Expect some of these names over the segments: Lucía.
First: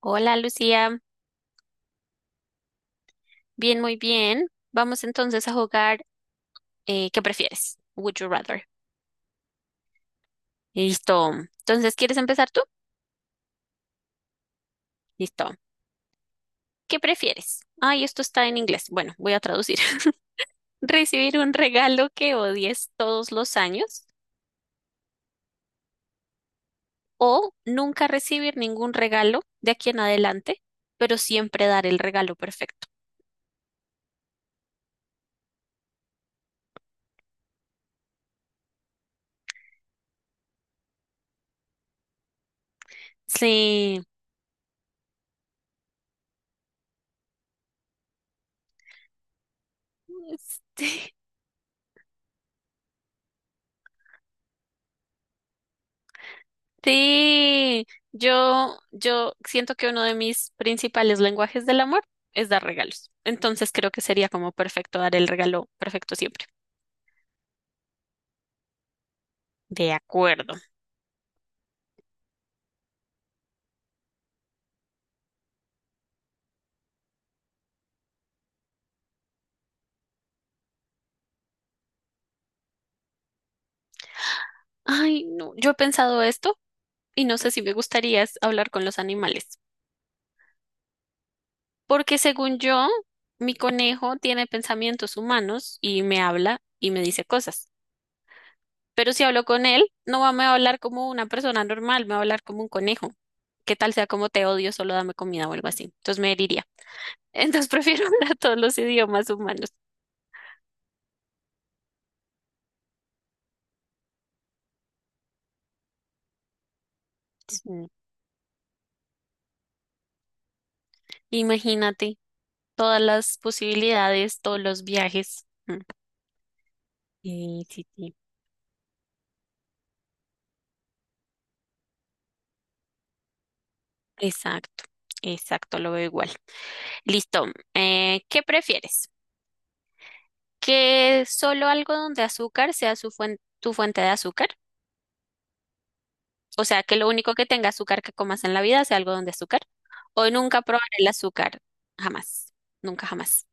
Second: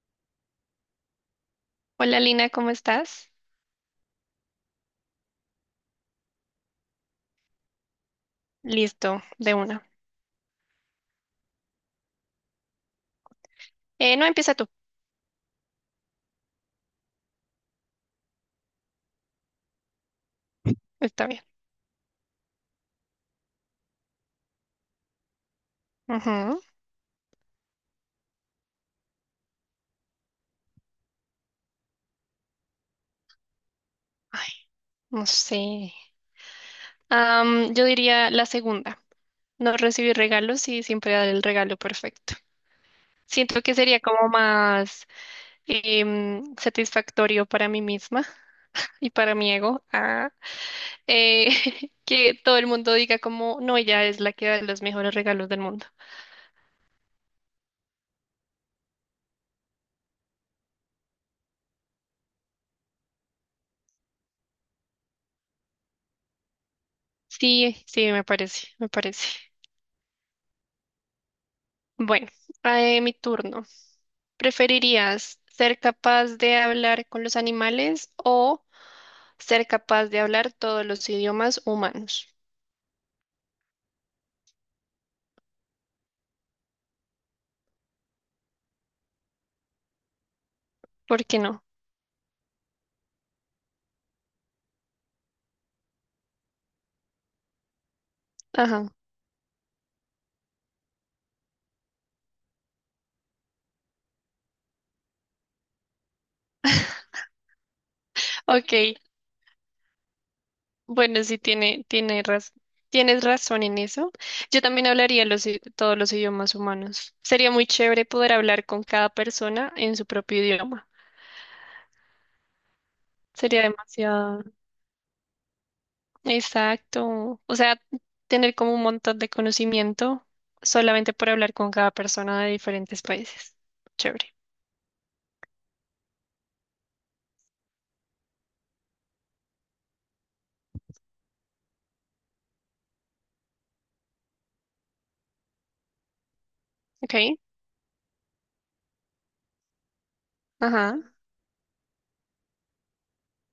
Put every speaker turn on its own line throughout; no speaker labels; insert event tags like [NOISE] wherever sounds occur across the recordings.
Hola Lucía,
Hola Lina, ¿cómo estás?
bien, muy bien. Vamos entonces a jugar, ¿qué prefieres? Would you rather.
Listo, de una.
Listo. Entonces, ¿quieres empezar tú?
No, empieza tú.
Listo. ¿Qué prefieres? Ay, esto está en inglés. Bueno, voy a traducir. [LAUGHS]
Está
¿Recibir
bien.
un regalo que odies todos los años
Ujú.
o nunca recibir ningún regalo de aquí en adelante, pero siempre dar el regalo perfecto?
Ay, no sé. Yo diría la segunda. No recibir regalos y siempre dar el regalo perfecto. Siento que
Sí.
sería como más satisfactorio para mí misma y para mi ego
[LAUGHS]
eh, [LAUGHS] que todo el mundo diga como, no, ella es la que da los mejores regalos del mundo.
Sí, yo siento que uno de mis principales lenguajes del amor es dar regalos. Entonces creo que sería como perfecto dar el regalo perfecto siempre.
Sí, sí, me parece, me parece.
De acuerdo.
Bueno, mi turno. ¿Preferirías ser capaz de hablar con los animales o ser capaz de hablar todos los idiomas humanos?
Ay, no, yo he pensado esto y no sé si me gustaría es hablar con los animales,
¿Por qué no?
porque según yo, mi conejo tiene pensamientos humanos y me habla y me dice cosas.
Ajá.
Pero si hablo con él, no va- me va a hablar como una persona normal, me va a hablar como un conejo. ¿Qué tal sea como te odio, solo dame comida o algo así? Entonces me heriría. Entonces prefiero [LAUGHS] hablar todos
Ok,
los idiomas humanos.
bueno, tiene raz- tienes razón en eso. Yo también hablaría todos los idiomas humanos. Sería muy
Mm.
chévere poder hablar con cada persona en su propio idioma.
Imagínate todas las
Sería
posibilidades,
demasiado.
todos los viajes. Mm.
Exacto. O
Sí,
sea,
sí, sí.
tener como un montón de conocimiento solamente por hablar con cada persona de diferentes países. Chévere.
Exacto, exacto, lo veo igual. Listo. ¿Qué prefieres? ¿Que solo algodón de azúcar sea tu fuente de azúcar? O sea, que lo
Ok,
único que tenga azúcar que comas en la vida sea algodón de azúcar. ¿O nunca probar
ajá.
el azúcar? Jamás. Nunca jamás.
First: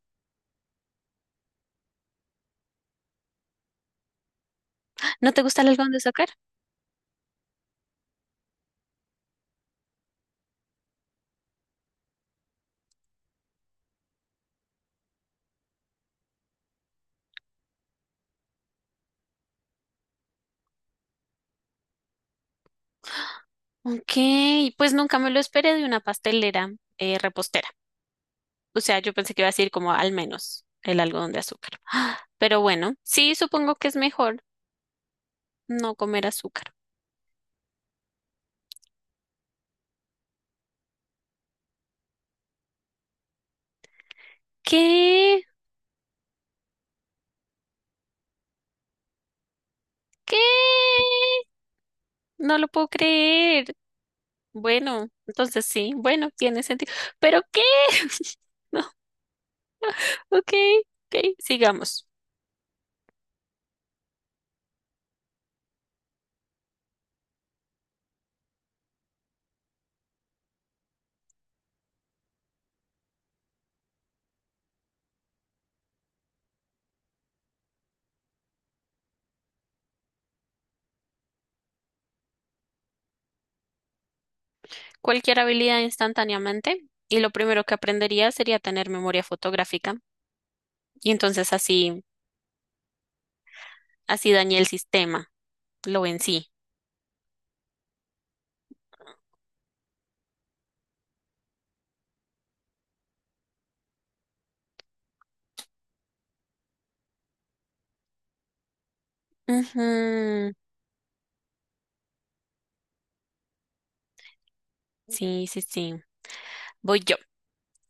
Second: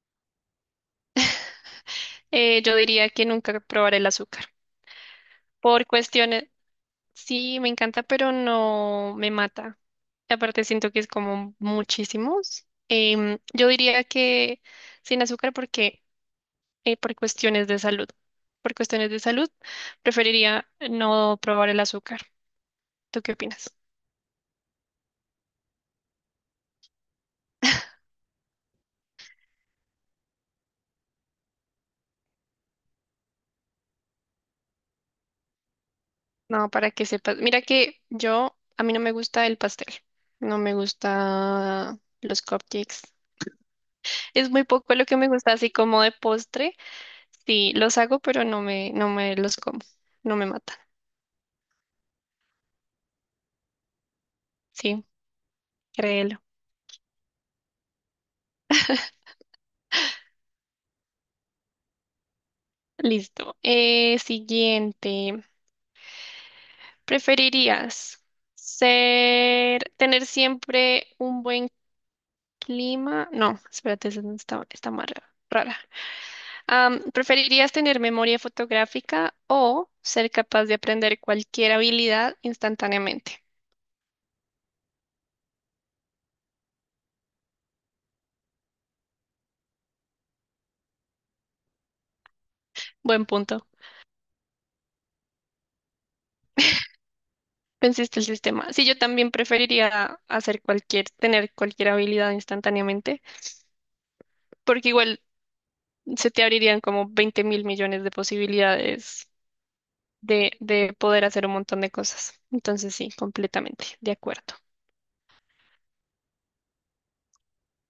Yo diría que nunca probaré el azúcar.
¿No te gusta el
Por
algodón de azúcar?
cuestiones, sí, me encanta, pero no me mata. Y aparte siento que es como muchísimos. Yo diría que sin azúcar porque por cuestiones de salud. Por cuestiones de salud, preferiría no probar el azúcar. ¿Tú qué opinas?
Ok, pues nunca me lo esperé de una pastelera, repostera. O sea, yo pensé que iba a decir como al menos el algodón de azúcar. Ah, pero bueno, sí, supongo que es mejor no comer
No,
azúcar.
para que sepas. Mira que yo, a mí no me gusta el pastel. No me gusta los cupcakes. Es muy poco lo que me
¿Qué?
gusta, así como de postre. Sí, los hago, pero no me los como. No me matan.
¿Qué? No lo puedo creer.
Sí,
Bueno, entonces sí, bueno,
créelo.
tiene sentido. ¿Pero qué? [LAUGHS] No, ok, ok, sigamos.
Listo. Siguiente. ¿Preferirías tener siempre un buen clima? No, espérate, esa no está, está más rara. ¿Preferirías tener memoria fotográfica o ser capaz de aprender cualquier habilidad instantáneamente?
Cualquier habilidad instantáneamente y lo primero que aprendería sería tener memoria fotográfica y entonces así,
Buen punto.
así dañé el sistema. Lo vencí.
Venciste el sistema. Sí, yo también preferiría tener cualquier habilidad instantáneamente, porque igual se te abrirían como 20 mil millones de posibilidades
Ujú.
de poder hacer un montón de cosas. Entonces sí, completamente, de acuerdo.
Sí, sí, sí. Voy yo.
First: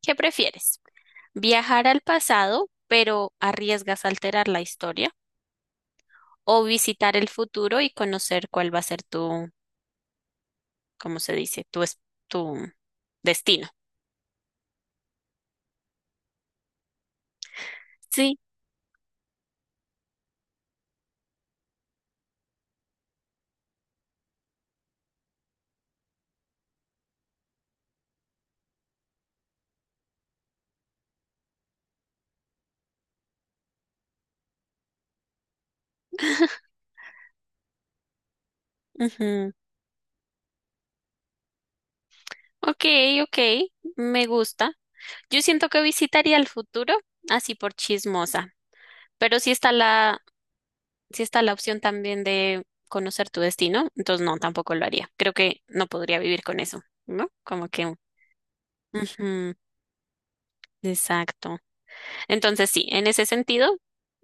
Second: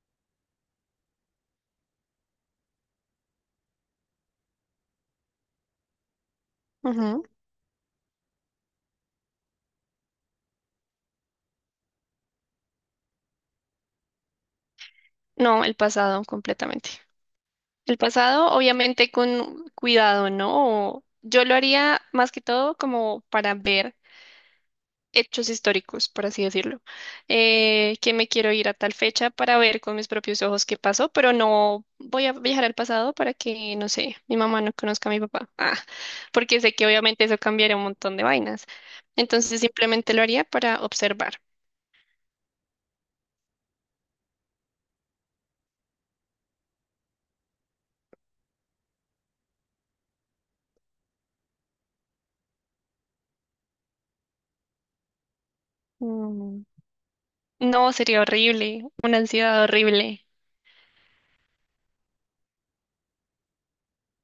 ¿Qué prefieres? ¿Viajar al pasado, pero arriesgas a alterar la historia? ¿O visitar
Ujú.
el futuro y conocer cuál va a ser tu, cómo se dice, tu, tu destino?
No, el pasado, completamente. El
Sí.
pasado, obviamente, con cuidado, ¿no? Yo lo haría más que todo como para ver hechos históricos, por así decirlo, que me quiero ir a tal fecha para ver con mis propios ojos qué pasó, pero no voy a viajar al pasado para que, no sé, mi mamá no conozca a mi papá, porque sé que obviamente eso cambiaría un montón de vainas.
Ujú.
Entonces simplemente lo haría para observar.
Ok, ok. Me gusta. Yo siento que visitaría el futuro así por chismosa. Pero si está la sí está la opción también de conocer tu destino, entonces no, tampoco lo haría. Creo que no podría vivir con
Mm.
eso, ¿no? Como
No,
que...
sería horrible, una
ujú,
ansiedad horrible.
exacto. Entonces sí, en ese sentido,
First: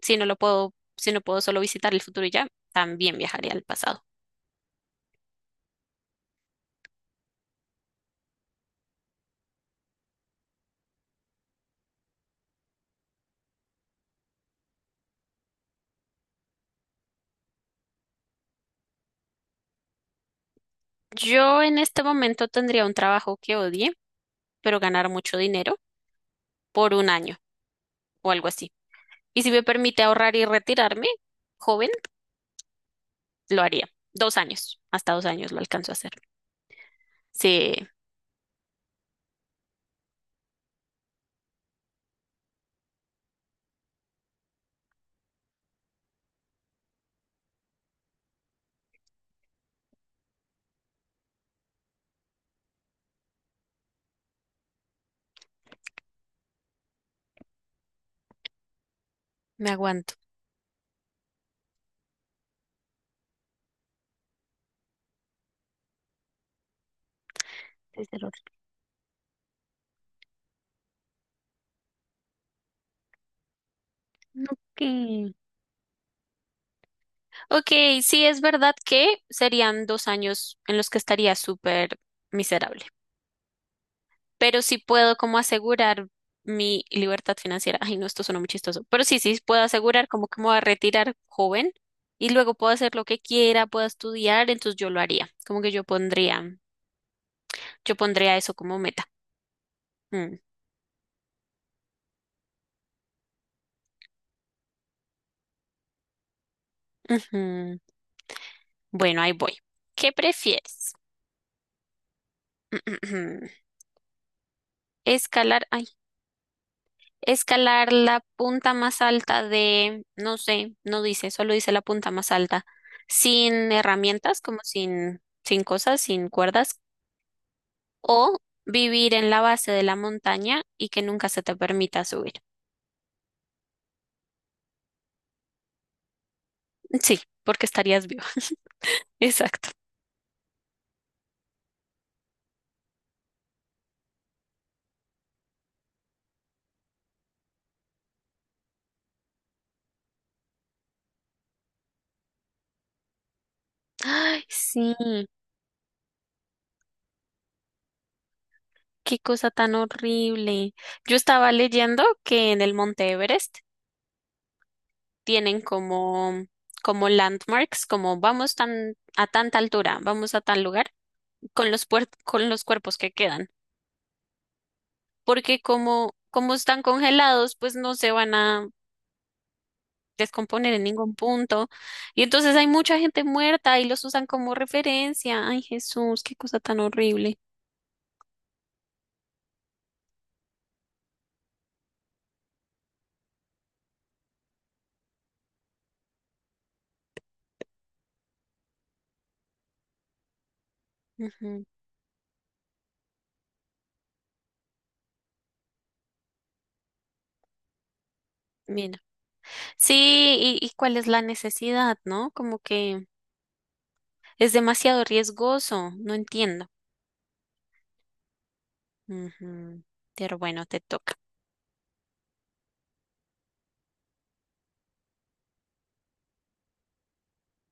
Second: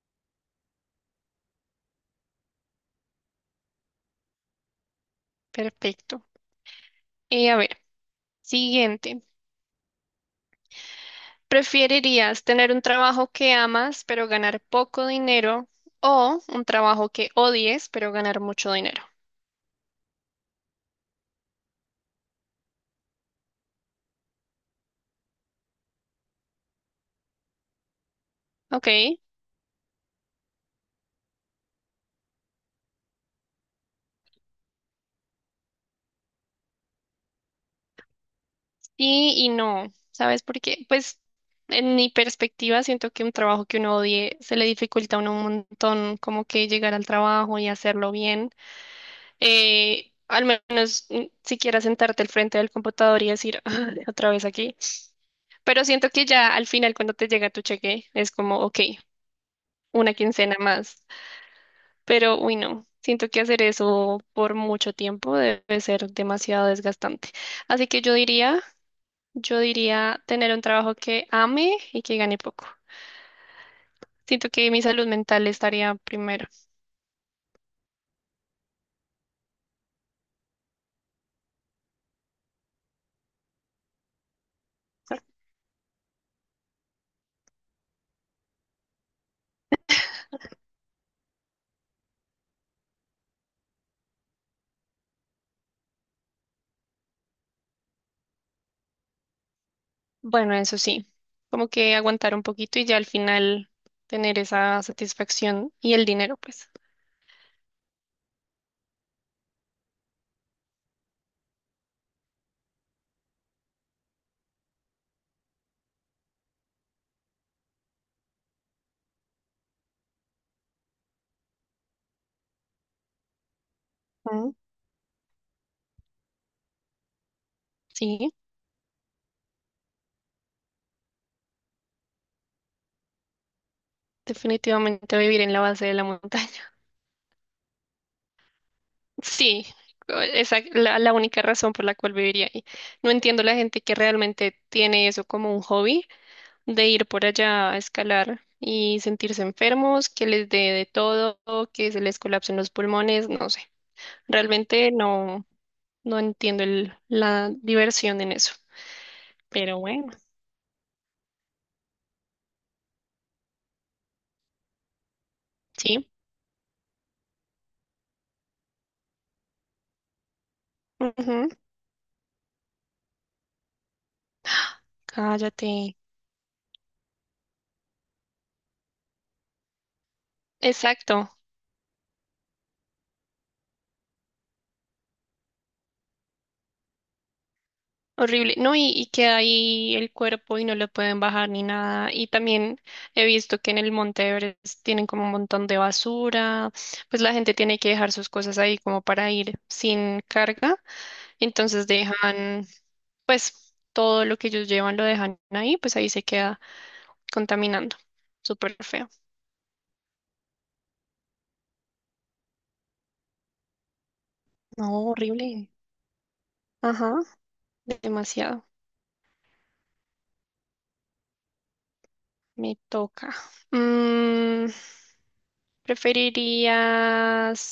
si no puedo solo visitar el futuro y ya, también viajaría al pasado.
Perfecto. Y a ver, siguiente. ¿Preferirías tener un trabajo que amas pero ganar poco dinero o un trabajo que odies pero ganar mucho dinero?
Yo en este momento tendría un trabajo que odie, pero ganar mucho dinero por un año o algo así.
Ok, sí
Y si me permite ahorrar y retirarme, joven, lo haría. Dos años, hasta dos años lo alcanzo a hacer. Sí,
y no. ¿Sabes por qué? Pues en mi perspectiva siento que un trabajo que uno odie se le dificulta a uno un montón como que llegar al trabajo y hacerlo bien. Al menos siquiera sentarte al frente del computador y decir "Ah, otra vez aquí. Pero siento que ya al final cuando te llega tu cheque es como, ok,
me
una
aguanto.
quincena más. Pero, uy, no, siento que hacer eso por mucho tiempo debe ser demasiado desgastante. Así que
Desde el otro.
yo diría tener un trabajo que ame y que gane poco. Siento que
Ok,
mi salud mental estaría primero.
ok, sí es verdad que serían dos años en los que estaría súper miserable, pero sí puedo como asegurar mi libertad financiera. Ay, no, esto suena muy chistoso, pero sí, sí puedo asegurar como que me voy a retirar joven y luego puedo hacer lo que quiera, puedo estudiar, entonces yo lo haría, como que yo pondría eso como meta. Mm,
Bueno, eso sí, como que aguantar un poquito y ya al final tener esa satisfacción y el dinero, pues.
ujú. Bueno, ahí voy. ¿Qué prefieres? [CLEARS THROAT] Escalar, ay, escalar la punta más alta de, no sé, no dice, solo dice la punta más alta, sin herramientas,
Mm,
como sin, sin cosas, sin cuerdas,
sí,
o vivir en la base de la montaña y que nunca se te permita subir.
definitivamente vivir en la base de la montaña.
[LAUGHS] Sí, porque estarías vivo. [LAUGHS]
Sí,
Exacto.
esa es la única razón por la cual viviría ahí. No entiendo la gente que realmente tiene eso como un hobby, de ir por allá a escalar y sentirse enfermos, que les dé de todo, que se les colapsen los pulmones, no sé.
Ay,
Realmente
sí,
no entiendo la diversión en eso.
qué cosa tan
Pero bueno,
horrible. Yo estaba leyendo que en el Monte Everest tienen
sí.
como, como landmarks, como vamos tan, a tanta altura, vamos a tal lugar,
Ujú,
con los, con los cuerpos que quedan. Porque
cállate.
como, como están congelados, pues no se van a descomponer en ningún
Exacto.
punto. Y entonces hay mucha gente muerta y los usan como referencia. Ay, Jesús, qué cosa tan horrible.
Horrible, ¿no? Y queda ahí el cuerpo y no lo pueden bajar ni nada. Y también he visto que en el Monte Everest tienen como un montón de basura, pues la gente tiene que dejar sus cosas ahí como para ir sin carga.
Ujú,
Entonces dejan, pues todo lo que ellos llevan lo dejan ahí, pues ahí se queda contaminando. Súper
mira.
feo.
Sí, y cuál es la necesidad, ¿no? Como que es
No,
demasiado
horrible.
riesgoso, no entiendo.
Ajá, demasiado.
Ujú, pero bueno, te toca.
Me toca. Mm, ¿preferirías...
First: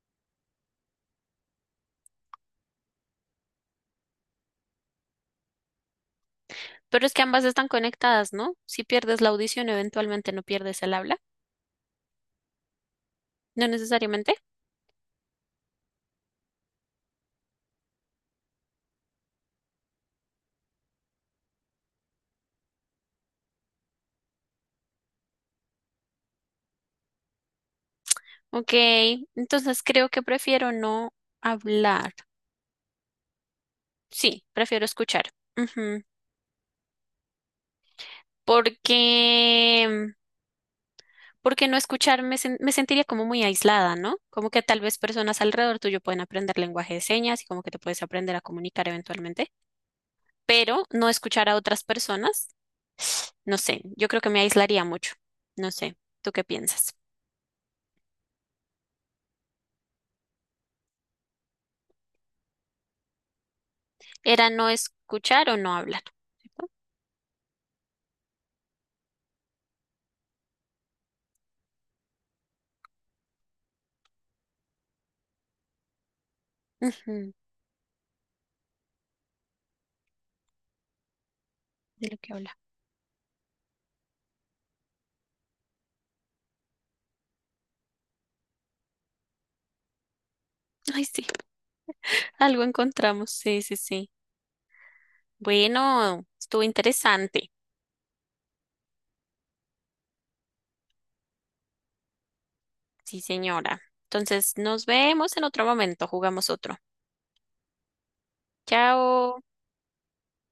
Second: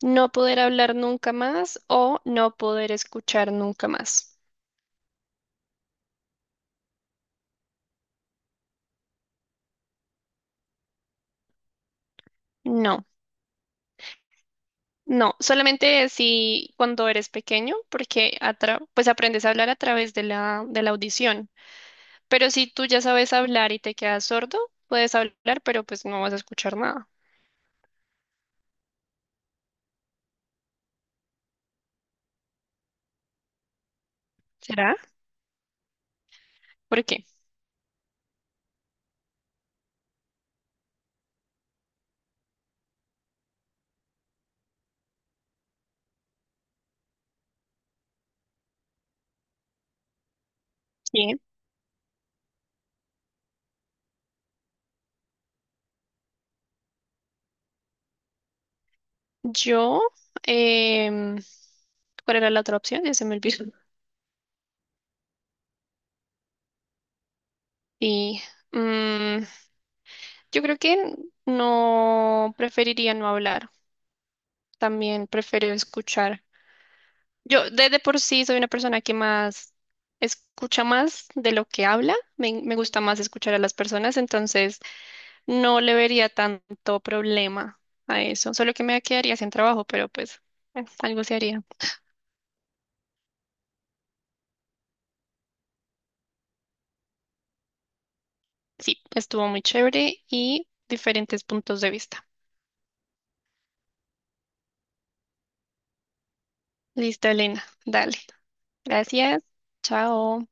no poder hablar nunca más o no poder escuchar nunca más?
Pero es que ambas están conectadas, ¿no? Si pierdes la audición, eventualmente no pierdes el habla.
No,
No necesariamente.
no, solamente si cuando eres pequeño, porque pues aprendes a hablar a través de de la audición. Pero si tú ya sabes hablar y te quedas sordo, puedes hablar, pero pues no vas a escuchar nada.
Ok, entonces creo que prefiero no hablar. Sí, prefiero
¿Será?
escuchar. Ujú.
¿Por qué?
Porque, porque no escuchar me sentiría como muy aislada, ¿no? Como que tal vez personas alrededor tuyo pueden aprender lenguaje de señas y como que te puedes aprender a comunicar eventualmente, pero no
Sí.
escuchar a otras personas, no sé, yo creo que me aislaría mucho, no sé, ¿tú qué piensas?
Yo, em, ¿cuál era la otra opción? Ya se me olvidó.
Era no escuchar o no hablar, ¿cierto?
Y mm, yo creo que no preferiría no hablar. También prefiero escuchar.
Ujú,
Yo de por sí soy una persona que más escucha más de lo que
de
habla.
lo que habla.
Me gusta más escuchar a las personas, entonces no le vería tanto problema a eso. Solo que me quedaría sin trabajo, pero pues
Ay,
algo
sí,
se haría.
[LAUGHS] algo encontramos, sí, sí, sí. Bueno, estuvo interesante.
Sí, estuvo muy chévere y diferentes puntos de vista.
Sí, señora. Entonces, nos vemos en otro momento. Jugamos otro.
Listo, Elena. Dale.
Chao.
Gracias. Chao.